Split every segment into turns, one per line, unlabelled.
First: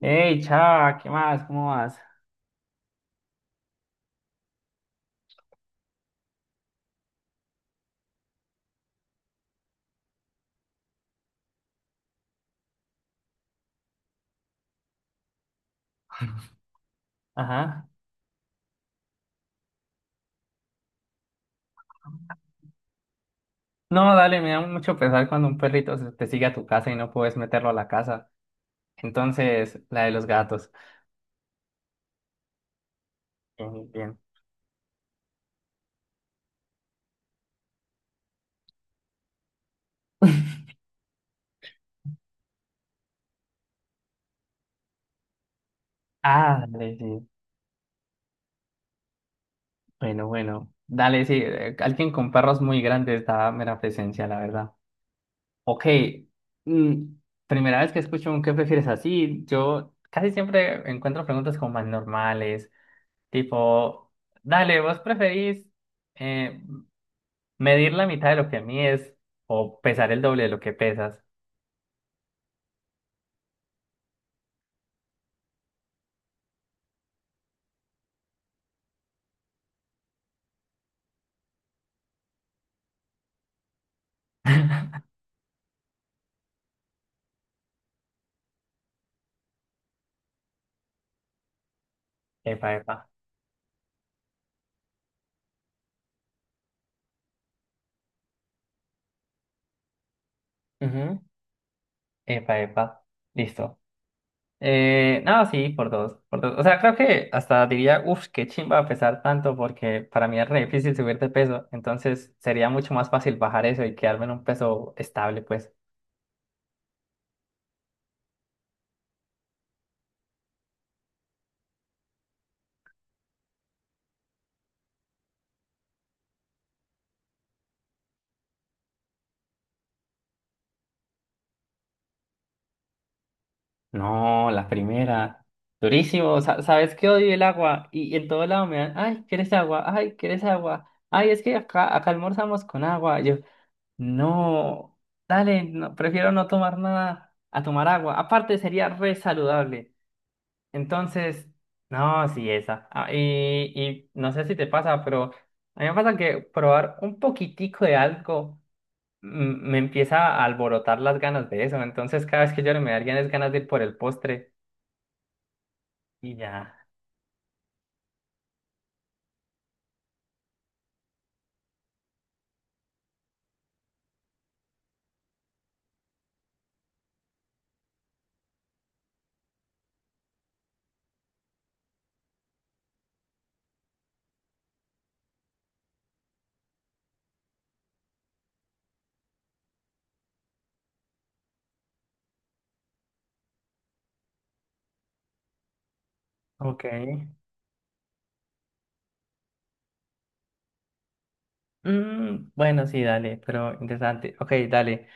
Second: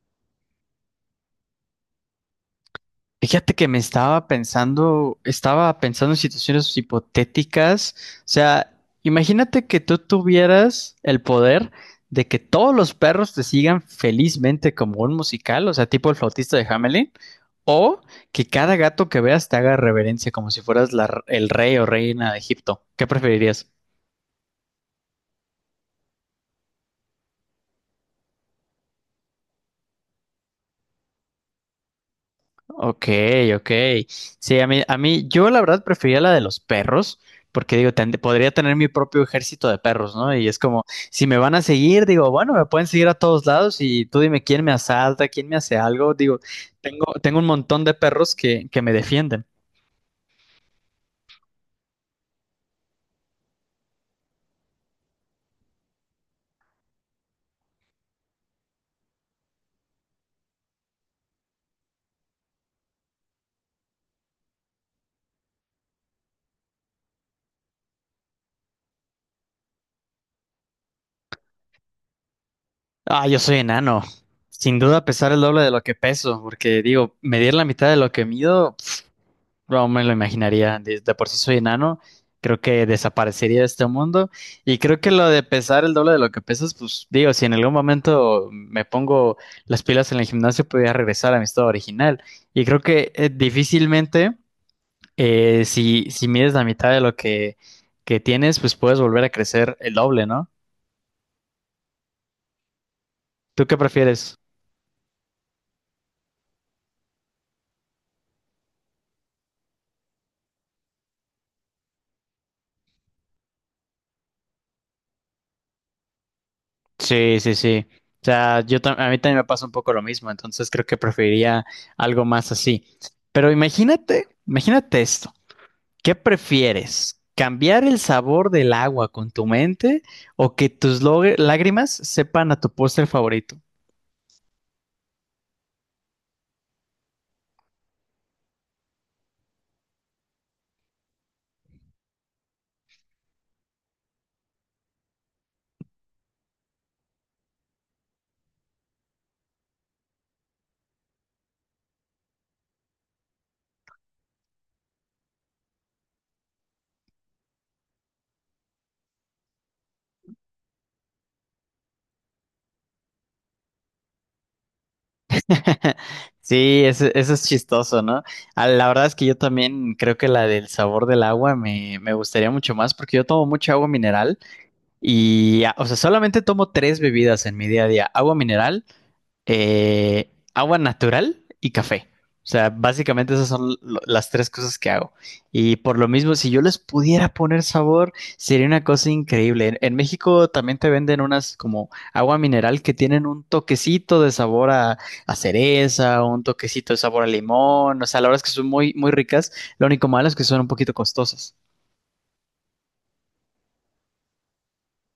Hey, chava, ¿qué más? ¿Cómo vas?
Fíjate que estaba pensando en situaciones hipotéticas. O sea, imagínate que tú tuvieras el poder de que todos los perros te sigan felizmente como un musical, o sea, tipo el flautista de Hamelin,
Ajá.
o que cada gato que veas te haga reverencia como si fueras el rey o reina de Egipto. ¿Qué preferirías?
No, dale, me da mucho pesar cuando un te sigue a tu casa y no puedes meterlo a la casa. Entonces, la de los gatos.
Ok, ok.
Bien, bien.
Sí, a mí, yo la verdad prefería la de los perros, porque digo, podría tener mi propio ejército de perros, ¿no? Y es como, si me van a seguir, digo, bueno, me pueden seguir a todos lados y tú dime quién me asalta, quién me hace algo. Digo,
Ah, dale,
tengo,
sí.
tengo un montón de perros que me defienden.
Bueno, bueno. Dale, sí. Alguien con perros muy grandes da mera presencia, la verdad. Ok. mm, Primera vez que escucho un ¿qué prefieres así? Yo casi siempre encuentro preguntas como más normales. Tipo, dale, ¿vos preferís? eh, Medir la mitad de lo que mides o pesar el doble de lo que pesas.
Ah, yo soy enano. Sin duda pesar el doble de lo que peso, porque digo, medir la mitad de lo que mido. No me lo imaginaría. De por sí soy enano. Creo que desaparecería de este mundo. Y creo que lo de pesar el doble de lo que pesas, pues digo, si en algún momento me pongo las pilas en el gimnasio, podría regresar a mi estado original. Y
Epa,
creo
epa.
que difícilmente, si mides la mitad de lo que tienes, pues puedes volver a crecer el doble, ¿no?
Ujú. Epa, epa.
¿Tú qué
Listo.
prefieres?
No, sí, por dos, por dos. O sea, creo que hasta diría, uff, qué chimba pesar tanto porque para mí es re difícil subir de peso. Entonces sería mucho más fácil bajar eso y quedarme en un peso estable, pues.
Sí, sí, sí. O sea, a mí también me pasa un poco lo mismo, entonces creo que preferiría algo más así. Pero imagínate, imagínate esto. ¿Qué prefieres? ¿Cambiar el sabor del agua con tu mente o que tus lágrimas sepan a tu postre favorito?
No, la primera. Durísimo. Sa- ¿Sabes que odio el agua? Y en todo lado me dan, ay, ¿quieres agua? Ay, ¿quieres agua? Ay, es que acá almorzamos con agua. No, dale, no, prefiero no tomar nada a tomar agua. Aparte sería re saludable. Entonces, no, sí, esa. Ah, y no sé si te pasa, pero a mí me pasa que probar un poquitico de algo me empieza a alborotar las ganas de eso. Entonces, cada vez que yo me darían es ganas de ir por el postre y ya.
Sí, ese- eso, es chistoso, ¿no? Ah, la verdad es que yo también creo que la del sabor del agua me gustaría mucho más porque yo tomo mucha agua mineral y, ah, o sea, solamente tomo tres bebidas en mi día a día. Agua mineral, agua natural y café. O sea, básicamente esas son lo- las tres cosas que hago. Y por lo mismo, si yo les pudiera poner sabor, sería una cosa increíble. En México también te venden unas como agua mineral que tienen un toquecito de sabor a cereza, un
Ok.
toquecito de sabor a limón. O sea, la verdad es que son muy, muy ricas. Lo único malo es que son un poquito costosas.
Bueno, sí, dale, pero interesante. Ok, dale.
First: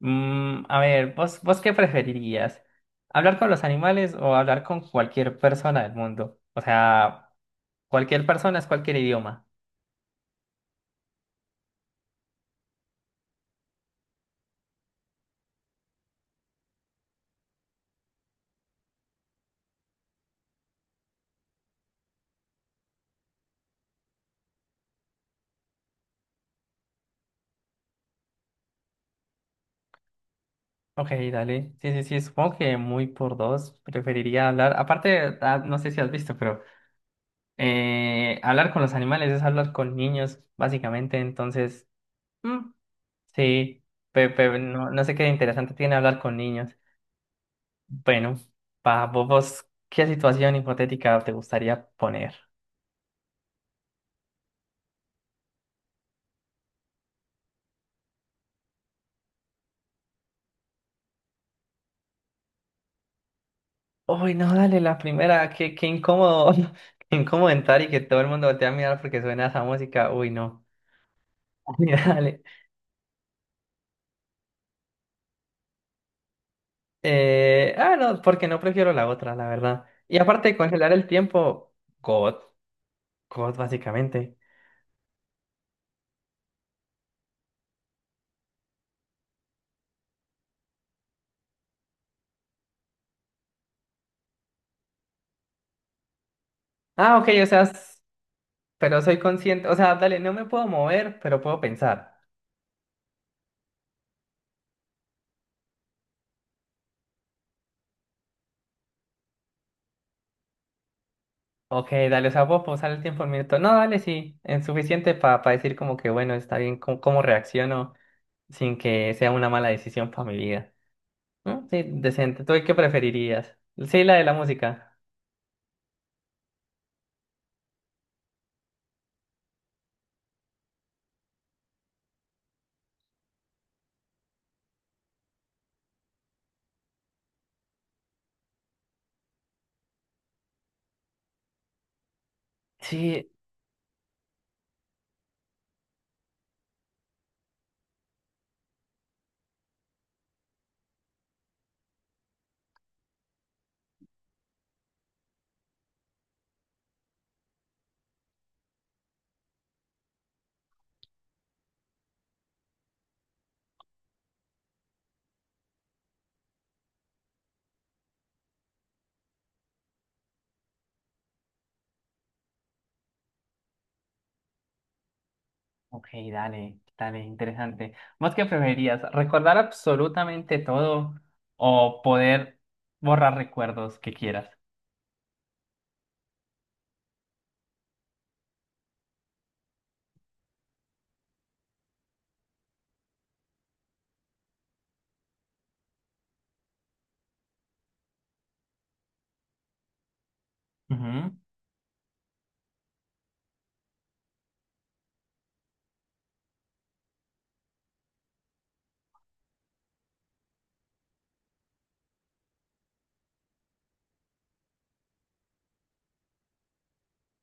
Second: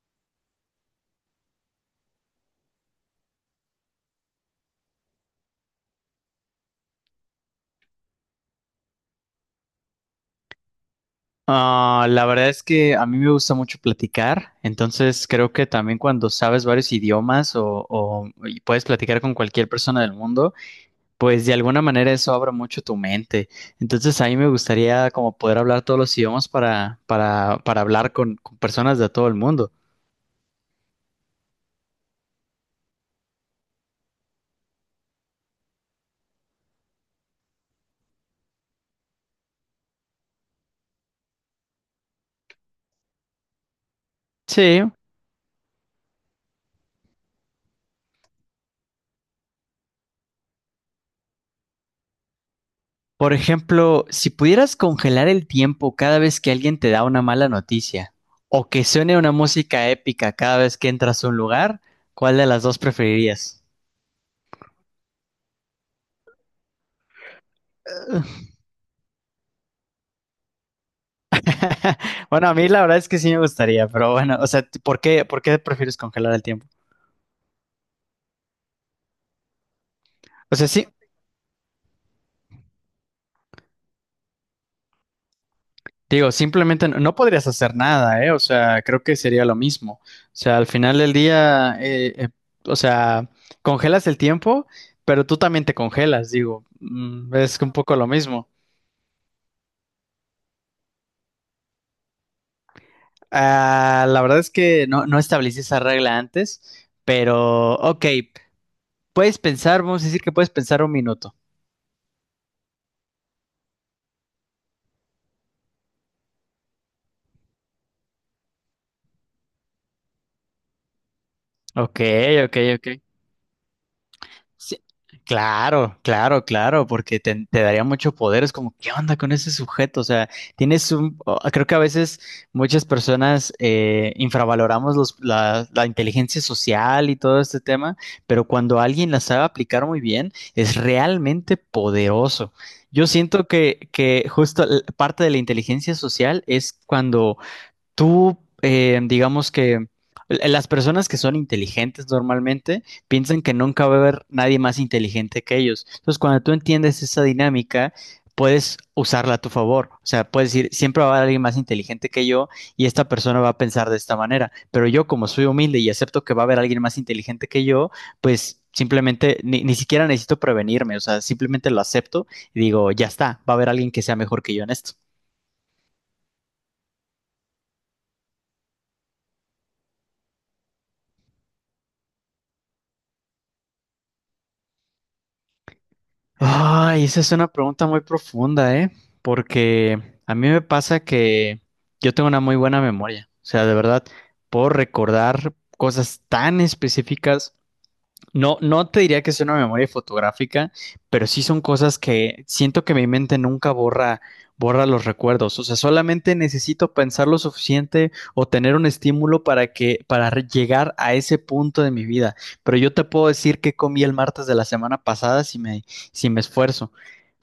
A ver, ¿vos qué preferirías? ¿Hablar con los animales o hablar con cualquier persona del mundo? O sea, cualquier persona es cualquier idioma.
Ah, la verdad es que a mí me gusta mucho platicar, entonces creo que también cuando sabes varios idiomas y puedes platicar con cualquier persona del mundo, pues de alguna manera eso abre mucho tu mente. Entonces a mí me gustaría como poder hablar todos los idiomas para, hablar con personas de todo el mundo.
Ok, dale. Sí, sí, sí, supongo que muy por dos preferiría hablar. Aparte, ah, no sé si has visto, pero hablar con los animales es hablar con niños, básicamente. Entonces, mm, sí, pe-
Sí.
no, no sé qué interesante tiene hablar con niños. Bueno, pa, vos, ¿qué situación hipotética te gustaría poner?
Por ejemplo, si pudieras congelar el tiempo cada vez que alguien te da una mala noticia o que suene una música épica cada vez que entras a un lugar, ¿cuál de las dos preferirías?
Uy, no, dale, la primera, qué incómodo, qué incómodo entrar y que todo el mundo voltea a mirar porque suena esa música. Uy, no. Dale.
Bueno, a mí la verdad es que sí me gustaría, pero bueno, o sea, ¿por qué prefieres congelar el tiempo?
Ah, no, porque no prefiero la otra, la verdad. Y aparte
O
de
sea, sí,
congelar el tiempo, God, God, básicamente.
digo, simplemente no podrías hacer nada, ¿eh? O sea, creo que sería lo mismo. O sea, al final del día, o sea, congelas el tiempo, pero tú también te congelas, digo,
Ah, ok, o sea,
es un poco lo mismo.
pero soy consciente, o sea, dale, no me puedo mover, pero puedo pensar.
Ah, la verdad es que no establecí esa regla antes, pero ok, puedes pensar, vamos a decir que puedes pensar 1 minuto.
Ok, dale, o sea, puedo pausar el tiempo un minuto. No, dale, sí, es suficiente para decir como que, bueno, está bien, cómo reacciono sin que sea una mala decisión para mi vida. ¿No? Sí,
Ok,
decente. ¿Tú
ok,
qué
ok.
preferirías? Sí, la de la
Sí,
música.
claro, claro, claro, porque te daría mucho poder. Es como, ¿qué onda con ese sujeto? O sea, tienes un... Creo que a veces muchas personas infravaloramos la inteligencia social y todo este tema, pero cuando alguien la sabe aplicar muy bien, es realmente poderoso. Yo
Sí,
siento que justo parte de la inteligencia social es cuando tú, digamos que las personas que son inteligentes normalmente piensan que nunca va a haber nadie más inteligente que ellos. Entonces, cuando tú entiendes esa dinámica, puedes usarla a tu favor. O sea, puedes decir, siempre va a haber alguien más inteligente que yo y esta persona va a pensar de esta manera. Pero yo, como soy humilde y acepto que va a haber alguien más inteligente que yo, pues simplemente ni siquiera necesito prevenirme. O sea, simplemente lo acepto y digo, ya está, va a haber alguien que sea mejor que yo en esto.
ok, dale, dale, interesante. ¿Vos qué preferirías? ¿Recordar absolutamente todo o poder borrar recuerdos que quieras?
Ay, esa es una pregunta muy profunda, ¿eh? Porque a mí me pasa que yo tengo una muy buena memoria. O sea, de verdad, puedo recordar cosas tan específicas. No te diría que sea una memoria fotográfica, pero
Ujú,
sí son cosas que siento que mi mente nunca borra los recuerdos. O sea, solamente necesito pensar lo suficiente o tener un estímulo para llegar a ese punto de mi vida. Pero yo te puedo decir que comí el martes de la semana pasada si me esfuerzo. O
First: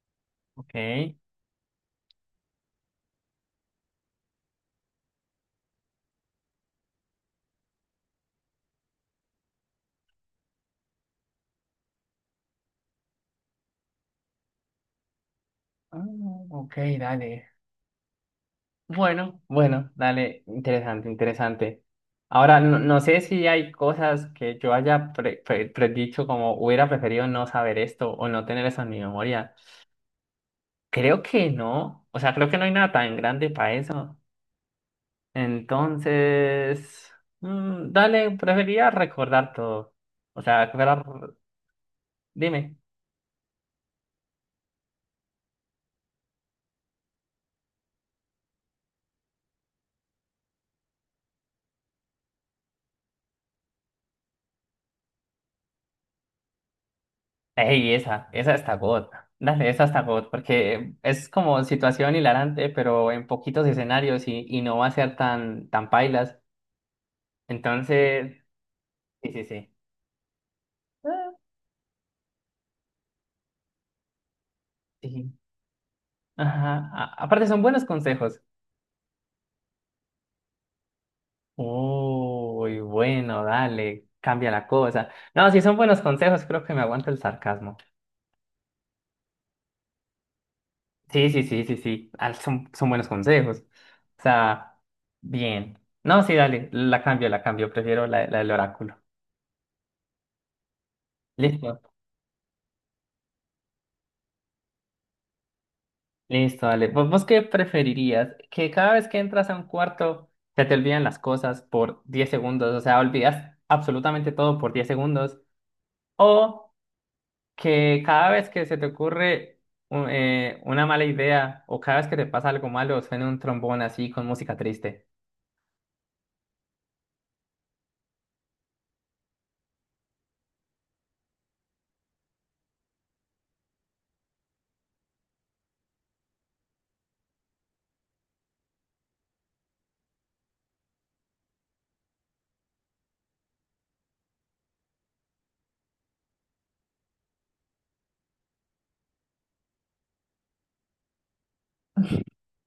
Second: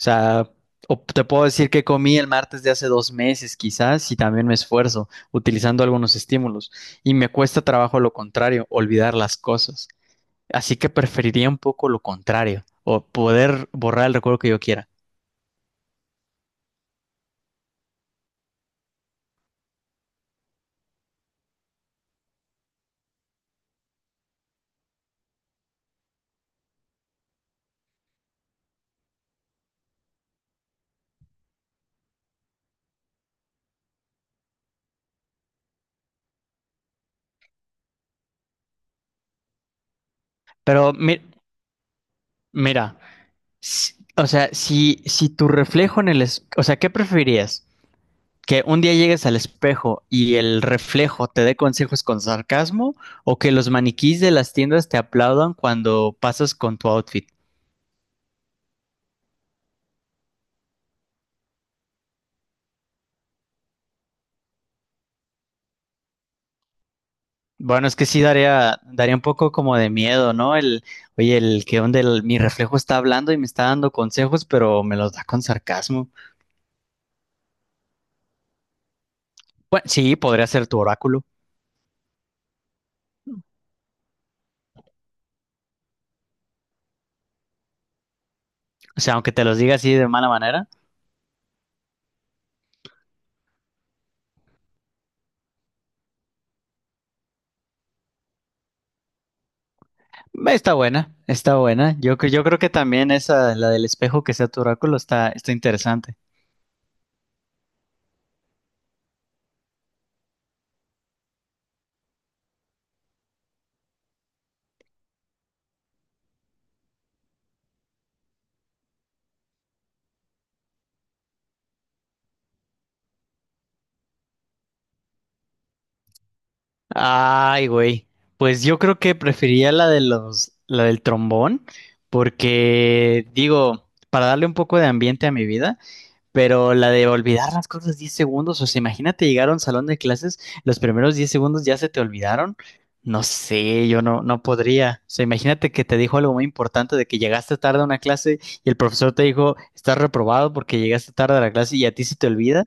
sea, o
ok.
te puedo decir que comí el martes de hace 2 meses, quizás, si también me esfuerzo, utilizando algunos estímulos. Y me cuesta trabajo lo contrario, olvidar las cosas. Así que preferiría un poco lo contrario, o poder borrar el recuerdo que yo quiera.
Ah, ok, dale. Bueno, bueno, dale, interesante, interesante. Ahora, no, no sé si hay cosas que yo haya predicho como hubiera preferido no saber esto o no tener eso en mi memoria. Creo que no. O sea, creo que no hay nada tan grande para eso. Entonces, dale, prefería recordar todo. O sea,
Pero
dime.
mira, o sea, si tu reflejo en el... o sea, ¿qué preferirías? ¿Que un día llegues al espejo y el reflejo te dé consejos con sarcasmo? ¿O que los maniquís de las tiendas te aplaudan cuando pasas con tu outfit?
Ey, esa está God. Dale, esa está God, porque es como situación hilarante, pero en poquitos escenarios y no va a ser tan pailas.
Bueno, es que sí
Entonces,
daría un
sí, sí,
poco
sí.
como de miedo, ¿no?
Ah,
Oye, el que donde mi reflejo está hablando y me está dando consejos, pero me los da
sí.
con sarcasmo.
Ajá. Aparte, son buenos consejos.
Bueno, sí, podría ser tu oráculo.
Uy, bueno, dale, cambia la cosa. No, si son buenos consejos, creo que me aguanto el sarcasmo.
O sea, aunque te los diga así de mala manera,
Sí, sí, sí, sí, sí, ah, son buenos consejos. O sea, bien. No, sí, dale, la cambio, prefiero la del oráculo.
está buena, está
Listo,
buena. Yo creo que también esa, la del espejo que sea tu oráculo, está interesante.
listo, dale. ¿Vos qué preferirías? Que cada vez que entras a un cuarto se te olvidan las cosas por 10 segundos, o sea, olvidas absolutamente todo por 10 segundos. O que cada vez que se te ocurre una mala idea o cada vez que te pasa algo malo, suene un trombón así con música triste.
Ay, güey. Pues yo creo que prefería la del trombón, porque digo, para darle un poco de ambiente a mi vida. Pero la de olvidar las cosas 10 segundos, o sea, imagínate llegar a un salón de clases, los primeros 10 segundos ya se te olvidaron. No sé, yo no podría. O sea, imagínate que te dijo algo muy importante de que llegaste tarde a una clase y el profesor te dijo, estás reprobado porque llegaste tarde a la clase y a ti se te olvida.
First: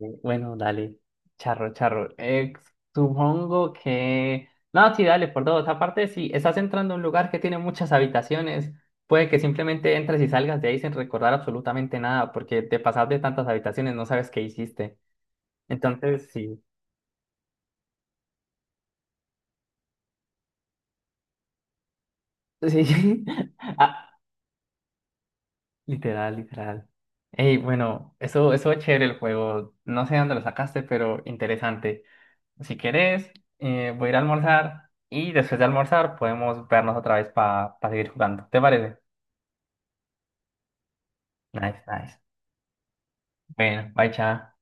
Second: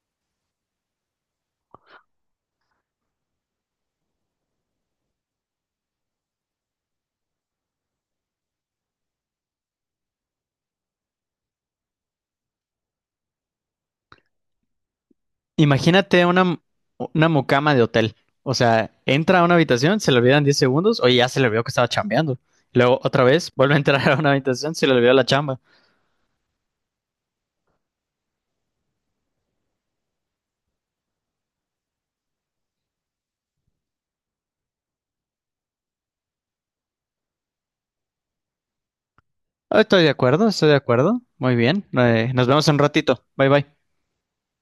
Bueno, dale, charro, charro. Supongo que... No, sí, dale, por dos. Aparte, si estás entrando a un lugar que tiene muchas habitaciones, puede que simplemente entres y salgas de ahí sin recordar absolutamente nada, porque te pasas de tantas habitaciones, no sabes qué hiciste.
Imagínate
Entonces, sí.
una mucama de hotel. O sea, entra a una habitación, se le olvidan 10 segundos, oye, ya se le olvidó que estaba chambeando. Luego
Sí,
otra vez, vuelve a entrar
A-
a una habitación, se le olvidó la chamba.
Literal, literal. Ey, bueno, eso es chévere el juego. No sé dónde lo sacaste, pero interesante. Si querés, voy a ir a almorzar y después de almorzar podemos vernos otra vez para seguir jugando. ¿Te parece?
Estoy de acuerdo, estoy de acuerdo. Muy
Nice,
bien.
nice.
Nos vemos en un ratito. Bye bye.
Bueno, bye, chao.